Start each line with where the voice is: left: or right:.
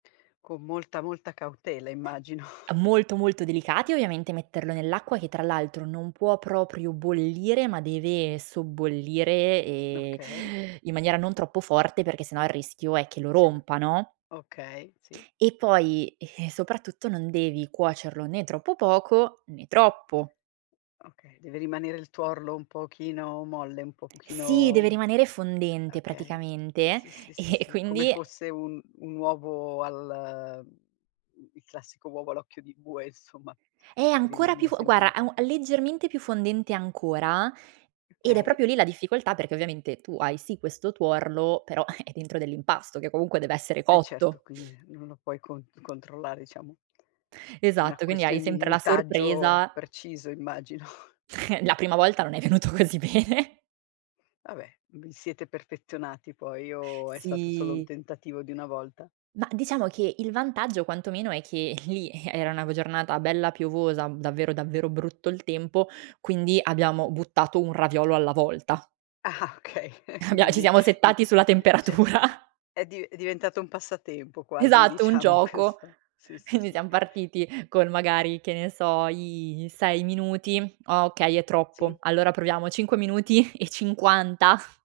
left: Con molta, molta cautela immagino.
right: A molto, molto, delicati, ovviamente, metterlo nell'acqua, che tra l'altro, non può proprio bollire, ma deve sobbollire, ehm,
left: Okay.
right: in maniera non troppo forte, perché sennò, il rischio è che lo
left: [unintelligible]
right: rompa, no?
left: Okay, sì.
right: E poi, eh, soprattutto, non devi cuocerlo né troppo poco, né troppo.
left: Okay, deve rimanere il tuorlo un pochino molle, un po
right: Sì, deve
left: pochino
right: rimanere
left: e
right: fondente
left: okay.
right: praticamente,
left: Sì, sì, sì,
right: e
left: sì, come
right: quindi
left: fosse un un uovo al mhmm mhmm, il classico uovo all'occhio di bue, insomma,
right: Eh,
left: che
right: ancora più
left: rimane
right: f
left: sempre
right: guarda,
left: un
right: a
left: po'
right: un
left: più
right: leggermente più fondente ancora, ed è
left: Okay.
right: proprio lì la difficoltà, perché ovviamente tu hai sì questo tuorlo, però, è dentro a dell'impasto, che comunque, dev'essere
left: Eh
right: cotto!
left: certo, quindi, ehm, non lo puoi con controllare diciamo. È una
right: Esatto, quindi hai
left: questione di
right: sempre la
left: minutaggio
right: sorpresa
left: preciso, immagino.
right: La prima volta non è venuto così bene.
left: Vabbè, vi siete perfezionati poi, o è stato solo un
right: Sì.
left: tentativo di 1 volta?
right: Mah, diciamo che, il vantaggio, quantomeno, è che lì, eh, era una v giornata bella piovosa, v davvero, davvero brutto il tempo, quindi, abbiamo buttato 1 raviolo alla volta.
left: Ah-ah, okay,
right: Abbia ci
left: quindi
right: siamo
left: di
right: settati sulla
left: d cioè
right: temperatura.
left: è dive è diventato un passatempo quasi,
right: Esatto, un
left: diciamo,
right: gioco.
left: questo sì, sì,
right: Quindi,
left: sì.
right: siam partiti con magari, che ne so, i i 6 minuti: "Ah, okay, è troppo.
left: Sì.
right: Allora, proviamo 5 minuti e 50."